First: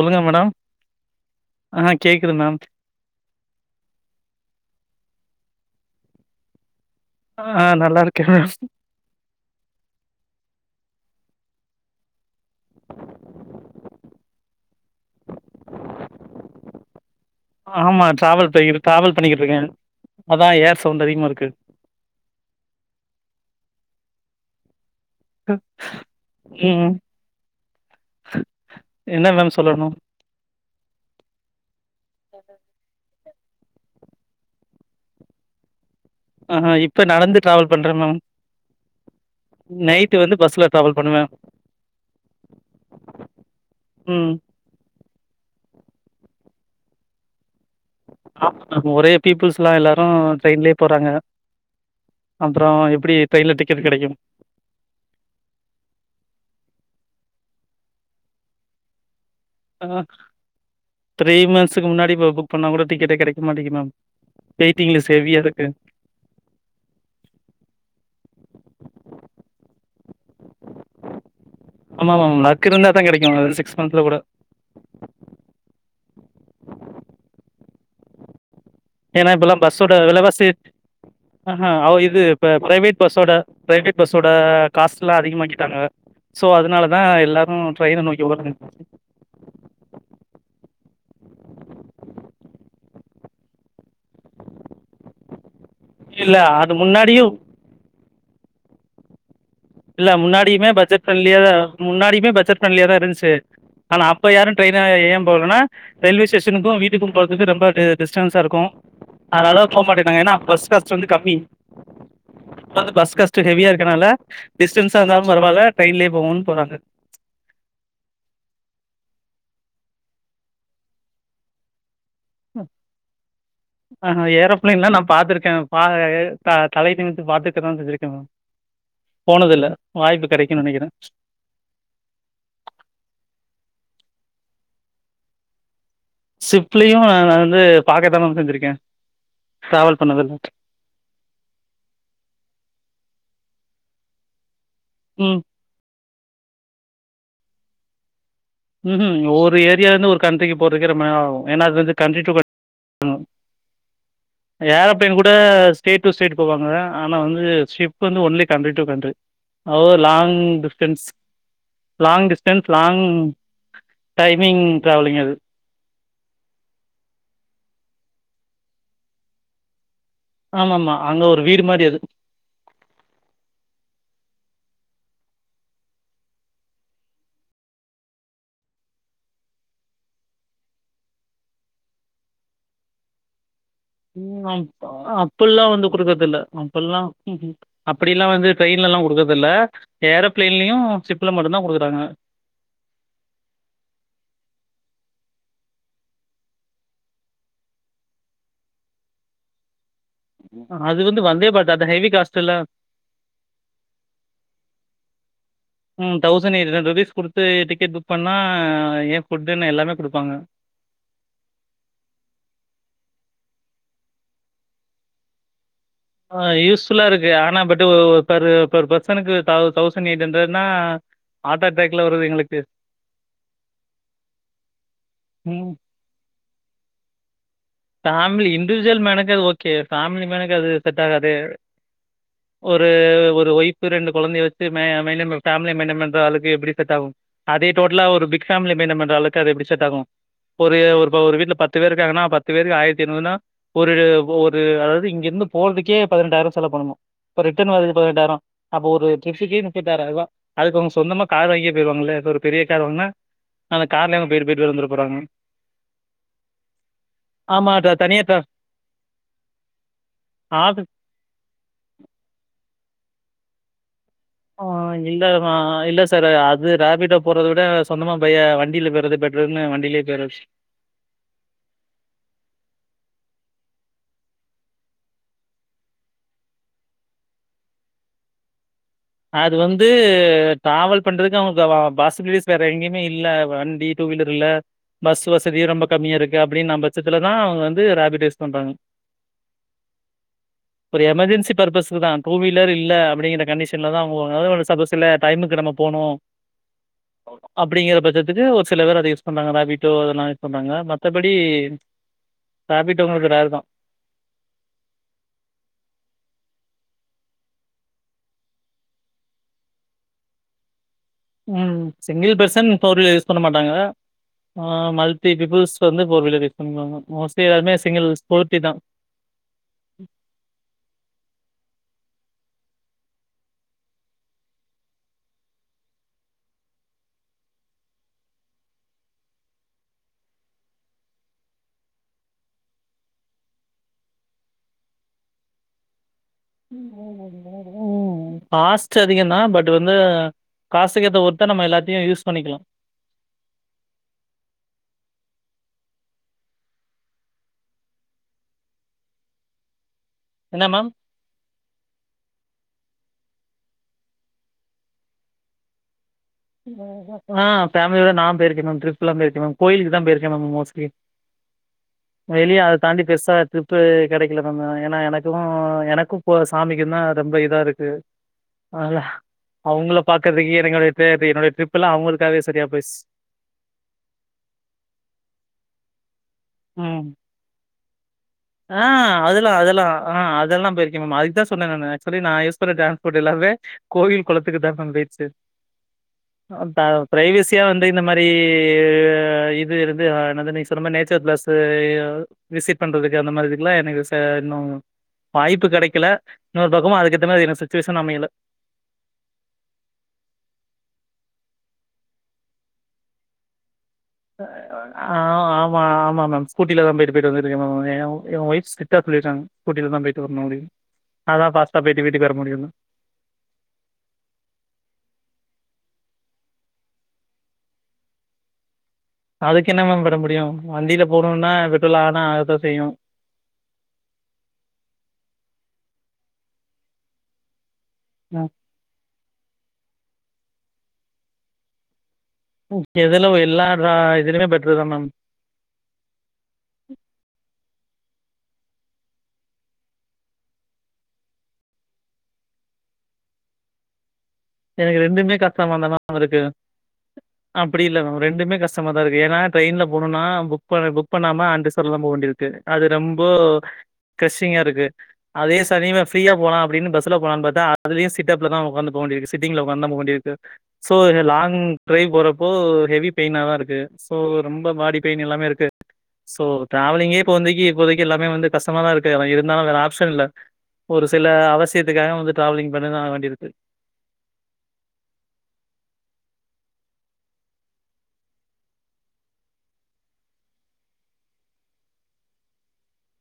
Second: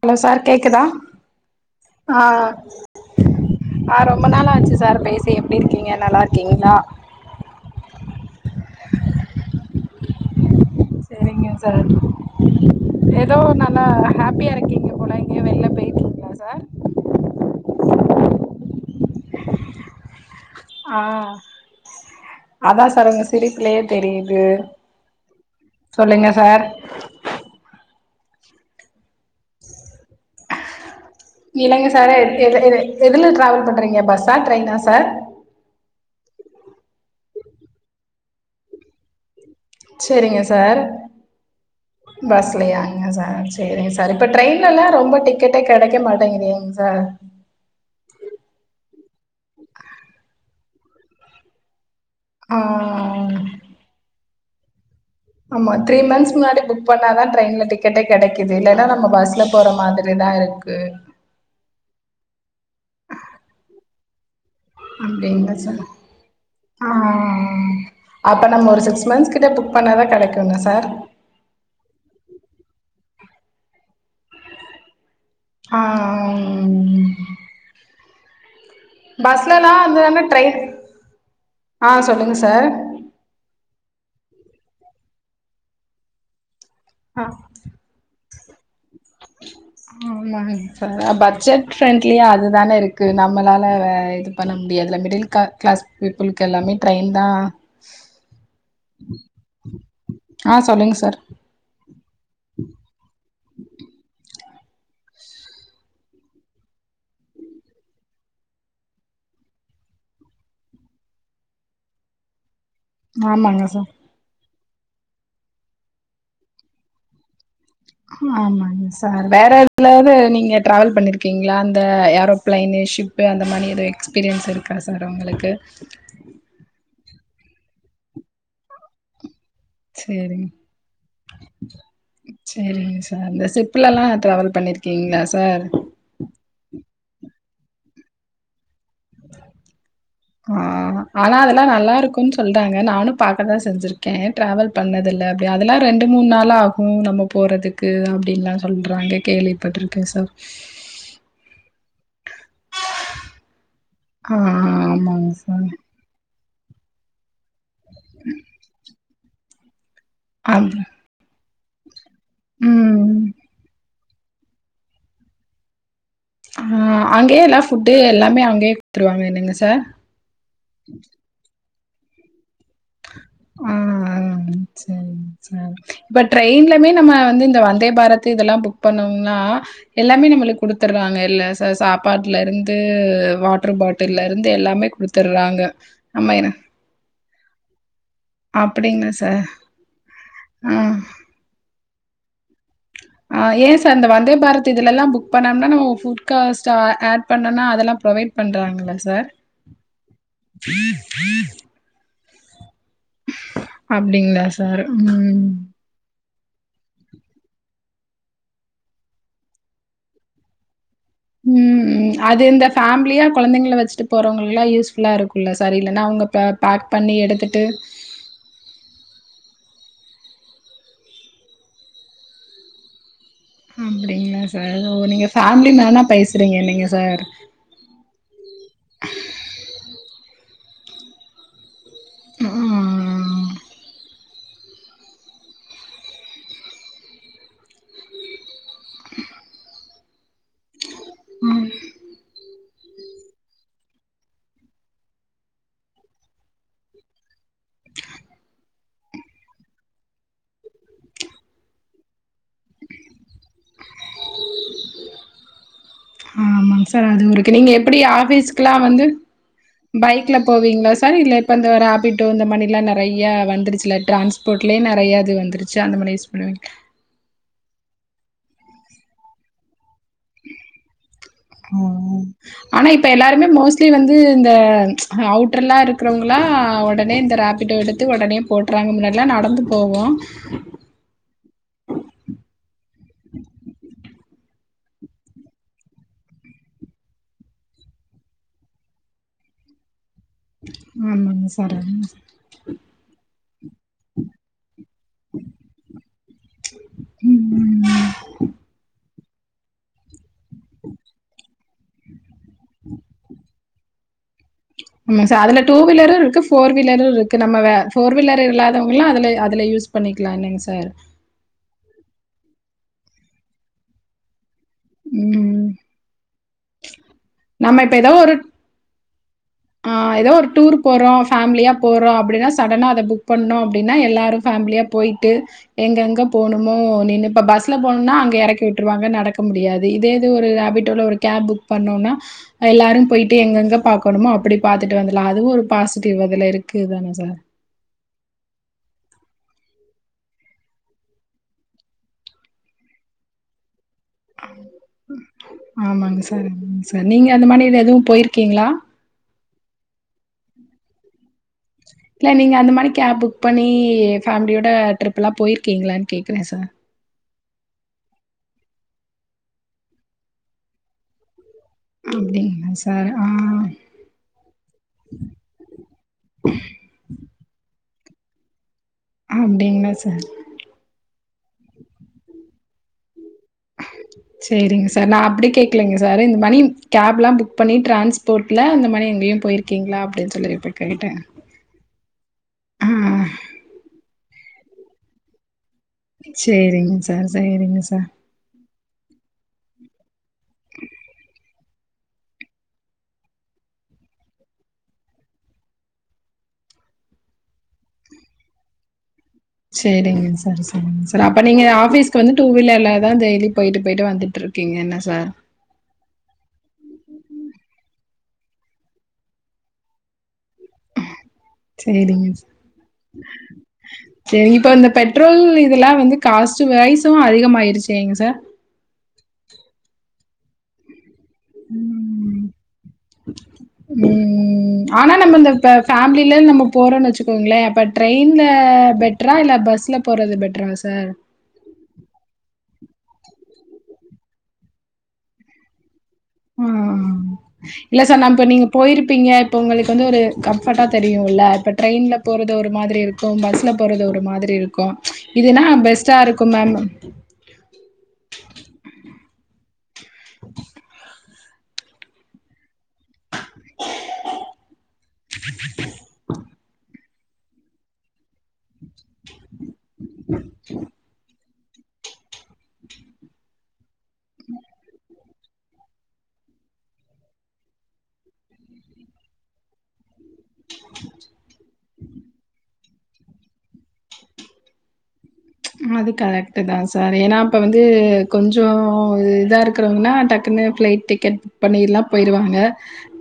Hello sir madam கேக்குதா ஆ கேக்குது மேம் ஆ ரொம்ப நாள் ஆச்சு சார் பே சரி எப்டி இருக்கீங்க நல்லாருக்கீங்களா ஆ நல்லா இருக்கேன் மம் செரிங்க சார் ஏதோ நல்லா ஹாப்பியா இருக்கீங்க போல எங்கயோ வெளிய போயிட்டு இருக்கேங்களா சார் ஆமா ட்ராவல் பேய் ட்ராவல் பண்ணிகிட்டு இருக்கே அதா ஏர் ஆ சவுண்ட் அதிகமா இருக்கு அதா சார் உங்க சிரிப்லயே தெரியுது க் ம் ம் என்ன மேம் சொல்லணு [unintelligible] இல்லங்க சாரெ எதுல டிராவல் பண்றீங்க பஸ்ஸா ட்ரெயனா சார் [unintelligible] ஆ இப்ப நடந்து டிராவல் பண்றே மேம் நைட்டு வந்து பஸ்ல ட்ராவல் பண்ணுவே பஸ்லையாங்க சார் சரி சார் இப்ப ம் ட்ரெயின்ல எல்லா ரொம்ப டிக்கெட்டே கிடைக்க மாட்டேங்கதே சார் ஆமா மம் ஒரே பீப்புள்ஸ்லா எல்லாரு ட்ரெயின்லயே போறாங்க அப்புறம் எப்படி ஆ ட்ரெயின்ல டிக்கெட் கிடைக்கு ஆமா த்ரீ மந்த்ஸ் முன்னாடி புக் பண்ண தா ட்ரெயின்ல டிக்கெட்டே கிடைக்குது இல்லனா நம்ம பஸ் அ த்ரீ மந்த்த்ஸ்க்கு முன்னாடி இப்ப புக் பண்ணா கூட டிக்கெட்டே கிடைக்க மாட்டிக்கி மம் அப்படிந்தா சார் ஆ அ ஆ அப்ப நம்ம ஒரு சிக்ஸ் மந்த் கிட்ட புக் பண்ணா தா ஆமாம் மம் லக் இருந்தாதா கெடைக்கு சிக்ஸ் மந்த்ல கூட ஆ ஆ உ உம் ஏன்னா இப்பல்லா பஸ் ஓட வந்து விலவாசி ட்ரெயின் ஆ அ அவ இது சொல்லுங்க சார் பிரைவேட் ப பஸ் ஓட பிரைவேட பஸ் ஓட காஸ்ல்லா அதிகமாக்கிட்டாங்க சோ அதனால தா ஆ எல்லாரு ட்ரெயின நோக்கி ஓடறாங்க [unintelligible] ஆமாங்க சர் பட்ஜெட் ஃபிரண்ட்லியா அதுதான இருக்கு நம்மளால அத இது பண்ண முடியறதுல்ல மிடில் கிளாக் கிளாஸ் இல்ல பீப்புளுக்கு அது எல்லாமே ட்ரெயின் தா முன்னாடியும் இல்ல முன்னாடியுமே பட்ஜெட் ஃபிரண்ட்லியா தா முன்னாடியுமே பட்ஜெட் ஃபிரண்ட்லியா தா இருந்துச்சு அனா அப்ப யாரு ட்ரெயின்ன ஏ போலன்னா ரயில்வே ஸ்டேஷனுக்கு வீட்டுக்கும் போறதுக்கு ரொம்ப டி டிஸ்டன்ஸாருக்கு அதனால போ மாட்டேன்ட்டாங்க என்னா பஸ் காஸ்ட் வந்து கம்மி ப்ப வந்து பஸ் காஸ்ட்டு ஆமாங்க ஹெவியா சார் இருக்கனால டிஸ்டன்ஸா இருந்தாலும் பரவால்ல ட்ரெயின்லேயே போவோன் போறாங்க வேற எதுலயாவது நீங்க டிராவல் பண்ணிருக்கீங்களா அந்த த ஏரோ ப்ளைன்னு ஷிப்பு அந்த மாதிரி எதோ ஆஹா எக்ஸ்பீரியன்ஸ் இருக்கா ஏரோபிளேன்லாம் சார் நான் உங்களுக்கு து பாத்துட்டு தா செஞ்சிருக்கே‌ மேம் சேரிங்க சேரிங்க சார் இந்த ஷிப்புல்லல்லா டிராவல் பண்ணிருக்கீங்களா சார் ஷிப்புலியு நா வந்து பாக்கதா மேம் செஞ்சிருக்கே டிராவல் பண்ணதில்ல ஆ ஆனா அதெல்லா நல்லா இருக்கும்ன்னு சொல்றாங்க நானு பாக்கதா செஞ்சிர் கே டிராவல் பண்ணதுல்ல ம் அப்டிய அதெல்லா ரெண்டு மூணு நாளாகு நமக்கு போறதுக்கு அப் ம்ஹும் ஒரு ஏரியாவுலருந்து ஒரு கண்ட்ரிக்கு போறதுக்கே ரொம்ப நேராகு ஏன்னா அது வந்து கண்ட்ரி ட்டூ [unintelligible] ஆ ஏரோப்ளேயின் கூட ஆமாங்க சார் ஸ்டேட்டு டேட்டு போவாங்க அனா வந்து ஷிப்பு வந்து ஒன்லி கண்ட்ரி டு கண்ட்ரி அவ்லோவு லாங் ஆமா டிஸ்டன்ஸ் லாங் டிஸ்டன்ஸ் லாங் ம் டைமிங் ட்ராவலிங் அது ஆ அங்கேயே எல்லா ஃபுட்டு எல்லாமே அங்கேயே குடுத்துருவாங்க இல்லைங்க சார் ஆமா ஆமா அங்க ஒரு வீடு மாரி இருக் ம் ம் செரிங் சார் இப்ப டெயின்லேமே நம்ம வந்து இந்த வந்தே பாரத் இதெல்லா புக் பண்ணோம்னா எல்லாமே ஏ நம்முளுக்கு குடுத்தர்றாங்கல்ல சார் சாப்பாட்லருந்து வாட் ம் அப் அப்பில்லா வந்து நம்ம குடுக்கறதில்ல என்ன அப்பில்லா ம் ம் அப்பிடிலா வந்து ட்ரெயின்லெலா அப்டிங்களா சார் குடுக்கறதில்ல ஏரோபிளேன்லேயு சிப்ல மட்டு தா குடுக்குறாங்க [unintelligible] அ ஏன் சார் இந்த வந்தே பாரத் இதுலெல்லா புக் பண்ணம்னா நம் ஃபுட் காஸ்டா ஆ ஆட் பண்ணோனா அதெல்லா ப்ரொவைட் எ பண்றாங்களா சார் அது வந்து வந்தே பாரத் அது ஹெவி காஸ்ட்டல்ல அப்பிடிங்களா சார் ம் ம் தௌசண்ட் எயிட் ஹண்ட்ரட் ருபீஸ் குடுத்து டிக்கெட் புக் பண்ணா ஏ ஃபுட்ன்னு எல்லாமே குடுப்பாங்க ம் ம் அது இந்த ஃபாமிலியா கொழந்தைங்கள வெச்சுட்டு போறவங்கள்லா யூஸ்ஃபுல்லா இருக்குல்ல சார் இல்லன்னா அவங்க ஆ பே பேக் யூஸ்ஃபுல்லா பண்ணி இருக்கு ஆனா எடுத்துட்டு பட்டு ஒரு ஒரு பெர் பெர் பர்சனுக்கு தௌ தௌஸ் சட்டம் எயிட் ஹண்டர்னா ஆட்டோ ட்ராக்லே வருது எங்களுக்கு அப்பிடிங்களா சார் நீங்க ஃபாமிலி ம். மேனா பேசுறீங்க நீங்க சார் ஃபேமிலி இண்டிவிஜுவல் மேனுக்கு அது ஓகே ஃபாமிலி மேனுக்கு அது செட் ஆகாதே ஒரு ம் ஒரு ஒயிஃப் ரெண்டு கொழந்தைய வச் சுமே மெய்ன்டேன் பண் ஃபேமிலி மெய்ன்டேன் பண்றளவுக்கு எப்பிடி செட்டாகு அதே டோட்டலா ஒரு பிக் ஃபேமிலி மெய்ன்டேன் பண்ற அளவுக்கு அது எப்பிடி செட்டாகு ஒரே ஒரு ஒரு வீட்டல பத்து பேரு இருக்காங்கன்னா பத் த்து பேருக்கு ஆயிரத்தி இருநூறுன்னா ஒரு ஒரு அதாவது இங்கிருந்து போறதுக்கே பதினெட்டாயிரோ செலவு பண்ணனு அத் ரிட்டன் வரதுக்கு பதினெட்டாயிர அப்போ ஒரு ட்ரிப்புக்கே முப்பத்தாறாயர் ரூவா அதுக்கு அவுங்க சொந்தமா கார் வாங்கியே போயிருவாங்கல்லே இப்ப ஒரு பெரிய கார் வாங்குனா அந்த கார்லயே அவங்க போயிட்டு போயிட்டு வந்துரப் போறாங்க ஆமாங் சார் அதுவு இருக்கு நீங்க ஆமா த எப்பிடி தனியா ட்ரா ஆஃபீஸ்க்கில்லா வந்து பைக்ல ஆஃபி போவீங்களா சார் இல்ல இப்ப இந்த ராப்பிட்டோ இந்த மாணில்லா நெறைய்யா வந்துருச்சுல்ல ஆ இல்லமா இல்ல மாரி சார் யூஸ் பண்ணுவீங்க அது ராபிடோ போறத விட சொந்தமா பையா வண்டியில பெய்றது பெட்டருன்னு வண்டியிலேயே ஆ ஆனா இப்ப எல்லாருமே மோஸ் ட்லி வந்து இந்த அவுட்ர்லா இருக்கிறவங்களா ஒடனே இந்த ராப்பிடோ எடுத்து ஒடனே போட் அது வந்து டிராவல் பண்றதுக்கு அவங்களுக்கு பாசிபிலிட்டிஸ் வேற எங்கேயு மே இல்ல வண்டி டூ வீலர் இல்ல பஸ் வசதியு ரொம்ப கம்மியா இருக்கு அப்பிடின்னா பட்சத்துலதான் அவங்க வந்து ரேபிடோ யூஸ் பண்றாங்க ஒரு ஆமாங்க எமர்ஜென்சி சார் பர்பஸ்க்கு தான் டூ வீலர் இல்ல அப்பிடிங்கற கண்டிஷ ன்லதா அவுங்க [unintelligible] பஸ்ல டைமுக்கு நம்ம போணு ம் அப்பிடிங்கிற ம் பட்சத்துக்கு ஒரு சில பேர் அத யூஸ் பண்ணாங்கதா வீட்டோ அதுல்லா யூஸ் பண்ணாங்க மத்தபடி ராப்பிடோ உங்களுக் ரேர் தா ஆமா சார் அதுல டூ வீலரு இருக்கு ஃபோர் வீலரு இருக்கு நம்ம ஃபோர் வீலர் இல்லாதவங்களு அதுல அதுல அது யூ ஸ் பண்ணிக்கலாம் இல்லீங்க சார் ம் single person four wheel use பண்ண மாட்டாங்க ஆ மல்டி ம். பீப்புள்ஸ் வந்து ஃபோர் வீலர் யூஸ் பண்ணுவாங்க மோஸ்ட்லி எல்லாருமே நம்ம இப்ப சிங்கிள் ஏதோ ஒரு ஸ்கூட்டி தா ஆ ஏதோ ஒரு டூர் போறோம் ஃபாமிலியா போறோம் அப் அப்டின்னா சட்டனா அத புக் பண்ண அப்பிடின்னா எல்லாரும் ஃபேமிலியா போயிட்டு எங்கங்க போணுமோ நின்னு இப்போ பஸ்ல போனோன்னா அங்கே எறக்கி விட்டுருவாங்க நடக்க முடியாது இதே இது ஒரு ராபிட்டோவ்ல ஒரு கேப் புக் பண்ணோன்னா எல்லாரும் போயிட்டு எங்கெங்க பாக்கணுமோ அப் பிடி பாத்துட்டு வந்துர்லா அதுவும் ஒரு பாசிட்டிவ் அதுல இருக்குதான சார் ம் காஸ்ட் அதிகம் தான் பட் வந்து காசுக்கேத்த ஒர்த்த நம்ம எல்லாத்தையும் யூஸ் பண்ணிக்கலா அம் ம் ஆமாங்க சார் மாங்க சார் நீங்க அந்த மாதி எதுவும் போயிருக்கீங்களா என்ன மேம் இல்ல நீங்க அந்த மாதிரி காப் புக் பண்ணி ஃபேமிலியோட ட்ரிப்ல்லா போயிருக்கீங்களா ஆ பமிலியோட நா பெயிரு கே மேம் ட்ரிப்லா பெயிருக்கே மேம் கோயிலுக்குதா பெயிருக்கே மேம் மோஸ்ட்லி ம் வெளியே அதத் தாண்டி பெருசா ட்ரிப்பு கெடைக்கல தா ஏன்னா எனக்கும் எனக்கு போ சாமிக்குந்தான் ரொம்ப இதா இருக்கு அதா அப்டிங்களா அவங்களப் சார் பாக்குறதுக்கே என்க்கடைய பேபி என்னுடைய ட்ரிப் எல்லா அவங்களுக்காகவே சரியா பெயிச்சு செரிங்க சார் நா அப்பிடி கேக்கலங்க சார் இந்த மாணி ம் கேப்புல்லா புக் பண்ணி டிரான்ஸ் ஆ அதெல்லா அதெல்லா ஆ சொல்லி அதெல்லா இப்ப பெயிருக்க கேட்டே. மேம் அதுக்கு தா சொன்னே நானு ஆக்சுவலி நான் யூஸ் பண்ணற ஆ டிரான்ஸ்போர்ட் எல்லா வே கோவில் குளத்துக்கு தான் பெய்ச்சு ஆ ப சேரிங்க சார் பிரைவேசியா சேரிங்க வந்து இந்த சார் மாரி அ இது இருந்து இருந்து அ என்னது நீங் சொன்ன நேச்சர் பிளெஸ் அ விசிட் பண்றது அந்த மாதிரி இதுக்குலாம் எனக்கு ச இன்னும் வாய்ப்பு கெடைக்கல இன்னொரு பக்கமும் அதுக்கத்த மாதி எனக் சுச்சுவேஷன் அமையல [inaudible] செரிங்க சார் சொல்லுங்க சார் அப்ப நீங்க ஆபிஸ்கு வந்து டூ வீலர்லதான் டெய்லி போயிட்டு போயிட்டு வந்துட்டு இருக்கீங்க என்ன ஆ சார் ஆமா ஆமா மேம் ஸ்கூட்டில தான் பெ யிட்டு பெயிட்டு வந்திருக்க மேம் எ என் வைஃப் ஸ்ட்ரிக்ட்டா சொல்டீங்க ஸ்கூட்டில தா போயிட்டு முடியும் அதான் பாஸ்டா பெய்ட்டு வீட்டுக்கு வர முடியும் செரி இப்ப இந்த பெட்ரோல் இதெல்லா வந்து காஸ்ட்டு வரைசும் அதிகமாயிருச்சுங்க சார் அதுக்கு என்ன மேம் பட முடியும் வண்டில போணுன்னா பெட்ரோல் ஆனா ம் ஆகத்தா செய்யு ம் ஆனா நம்ம இந்த இப்ப ஃபேமில நம்ம போறோன்னு வச்சுக்கோங்களே அப்போ ட்ரெயின்ல ம் பெட் டரா இல்ல பஸ்ல போறது பெட்ரா சார் ம் எதுல எல்லா தா இதிலிமே பெட்ரு தா மேம் ம் இல்ல சார் நாம் இப்போ நீங்க போய்ருப்பீங்க இப்போ உங்களுக்கு வந்து ஒரு கம்ஃபட்டா தெரியு இல்ல இப்போ ட்ரெயின்ல போறது ஒரு மா திரி இருக்கு பஸ்ல போறது ஒரு மாதிரி இருக்கு எனக்கு ப்ச் ரெண்டுமே இதுன்னா பெஸ்ட்டாருக்கு மேம் அப்டி இல்ல மேம் ரெண்டுமே கஷ்டமா தா இருக்கு ஏனா ட்ரெயின்ல போனுனா புக் பண்ணி புக் பண்ணாம அன்ட்ரிசர்வ்லா தா போக வேண்டியதிருக்கு அது ரெம்போ கசிங்காருக்கு அதே சனிம ஃப்ரீயா போலா அப்டின்னு பஸ் ல போலான் பாத்தா அதுலயு சிட்டப்ல தா ஒக்காந்து போ வேண்டிருக்கு சிட்டிங்ல ஒக்காந்தா போ வேண்டிருக்கு சோ லாங் ட்ரைவ் போறப்போ ஹெவி பெயினாதா இருக்கு சோ ரொம்ப பாடி பெயின் எல்லாமே இருக்கு சோ டிராவலிங்கே இப்போ வந்தைக்கு இப்போதைக்கு எல்லாமே வந்து கஷ்டமாதா இருக்கு அதா இருந்தாலு வேற ஆப்ஷன் இல்ல ஒரு சில அவசியத்துக்காக வந்து டிராவலிங் பண்ணா தா ஆக வேண்டியதிர்க்கு. ம்ச் அது கரெக்ட்டு தாங் சார் ஏனா அப்ப வந்து கொஞ்சோ இதா இருக்கறவங்கனா டக்குன் ன்னு ஃபிளைட் டிக்கெட் புக் பண்ணிர்லா போயிருவாங்க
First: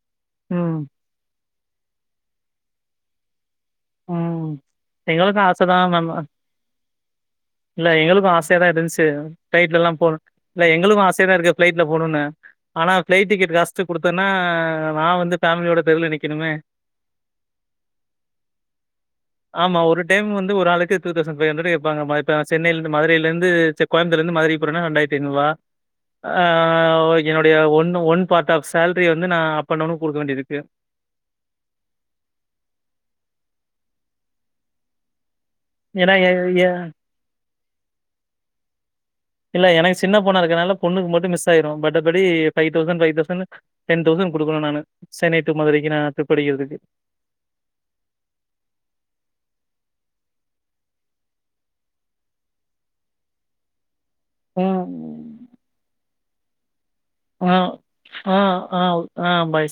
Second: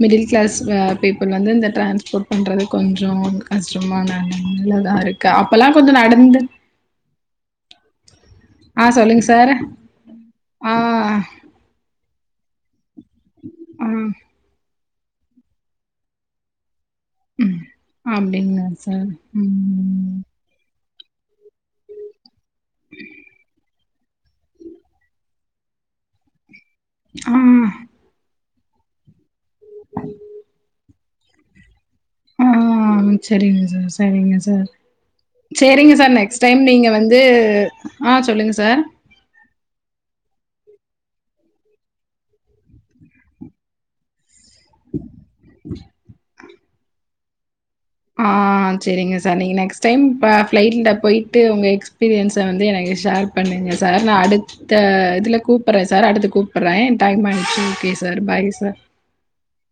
மிடில் கிளாஸ் அ ம், பீப்புள் வந்து இந்த ட்ரான்ஸ்போட் பண்றது கொஞ்சோ கஷ்டமான ம். நல்லதாருக்கு எங்களுக்கும் ஆசை அப்பல்லா கொஞ்ச தான் மேம். நடந்து இல்ல எங்களுக்கு ஆசயா தா ஆ இருந்துச்சு சொல்லுங்க சார். ஃப்ளைட்லா எல்லா போனு இல்ல ஆ, எங்களுக்கு ஆசயா தா இருக்கு ஃப்ளைட்ல போ போணுனு ஆனா ஃபிளைட் டிக்கெட் ஆ, காஸ்ட் குடுத்தனா நா வந்து ஃபேமிலியோட தெருல நிக்கணுமே ம் அப்டிங்ளா ஆமா ஒரு டைம் வந்து ஒரு ஆளுக்கு டூ தெளசண் ஃபைவ் ஹண்ட்ரடு கேப்பாங்கமா இப்ப சென்னைலந்து மதுரயிலந்து சேர் கோயம்த்தூர்லந்து மதுரை போறனா ரெண்டாயிர்த்தி ஐநூர்வா ஆ ஆ ஒகே என்னோடைய ஒன்னு ஒன் பார்ட் ஆப் சேலரி வந்து நா அப்பன் டவுனு குடுக்க வேண்டியதிக்கு ஆ செரிங் சார் செரிங்க சார் செரிங்க சார் ஏன்னா எ நெக்ஸ் டைம் எ நீங்க வந்து ஆ சொல்லுங்க சார் இல்ல எனக்கு சின்ன போனா இருக்கனால பொண்ணுக்கு மட்டு மிஸ் ஆயிரு பட்டபடி ஃபைவ் தௌசண் ஃபைவ் தௌசண்னு டென் தௌசண் குடுக்கணு நானு சென்னை டூ மாதுரைக்கு நா டிரிப் அடிக்கிறதுக்கு ஆ செரிங்க சார் நீங்க நெக்ஸ் டைம் ப ஃபிளைட்ல போய்ட்டு உங்க எக்ஸ்பீரியன்ஸ வந்து எனக்கு ஷேர் பண்ணுங்க சார் நா அடுத்த ம் இதுல கூப்பறே சார் அடுத்து கூப்பறே டைம் ஆ ஆய்டுச்சி ஓகே சார் ஆ பாய் சார் ஆ ஆ பாய்.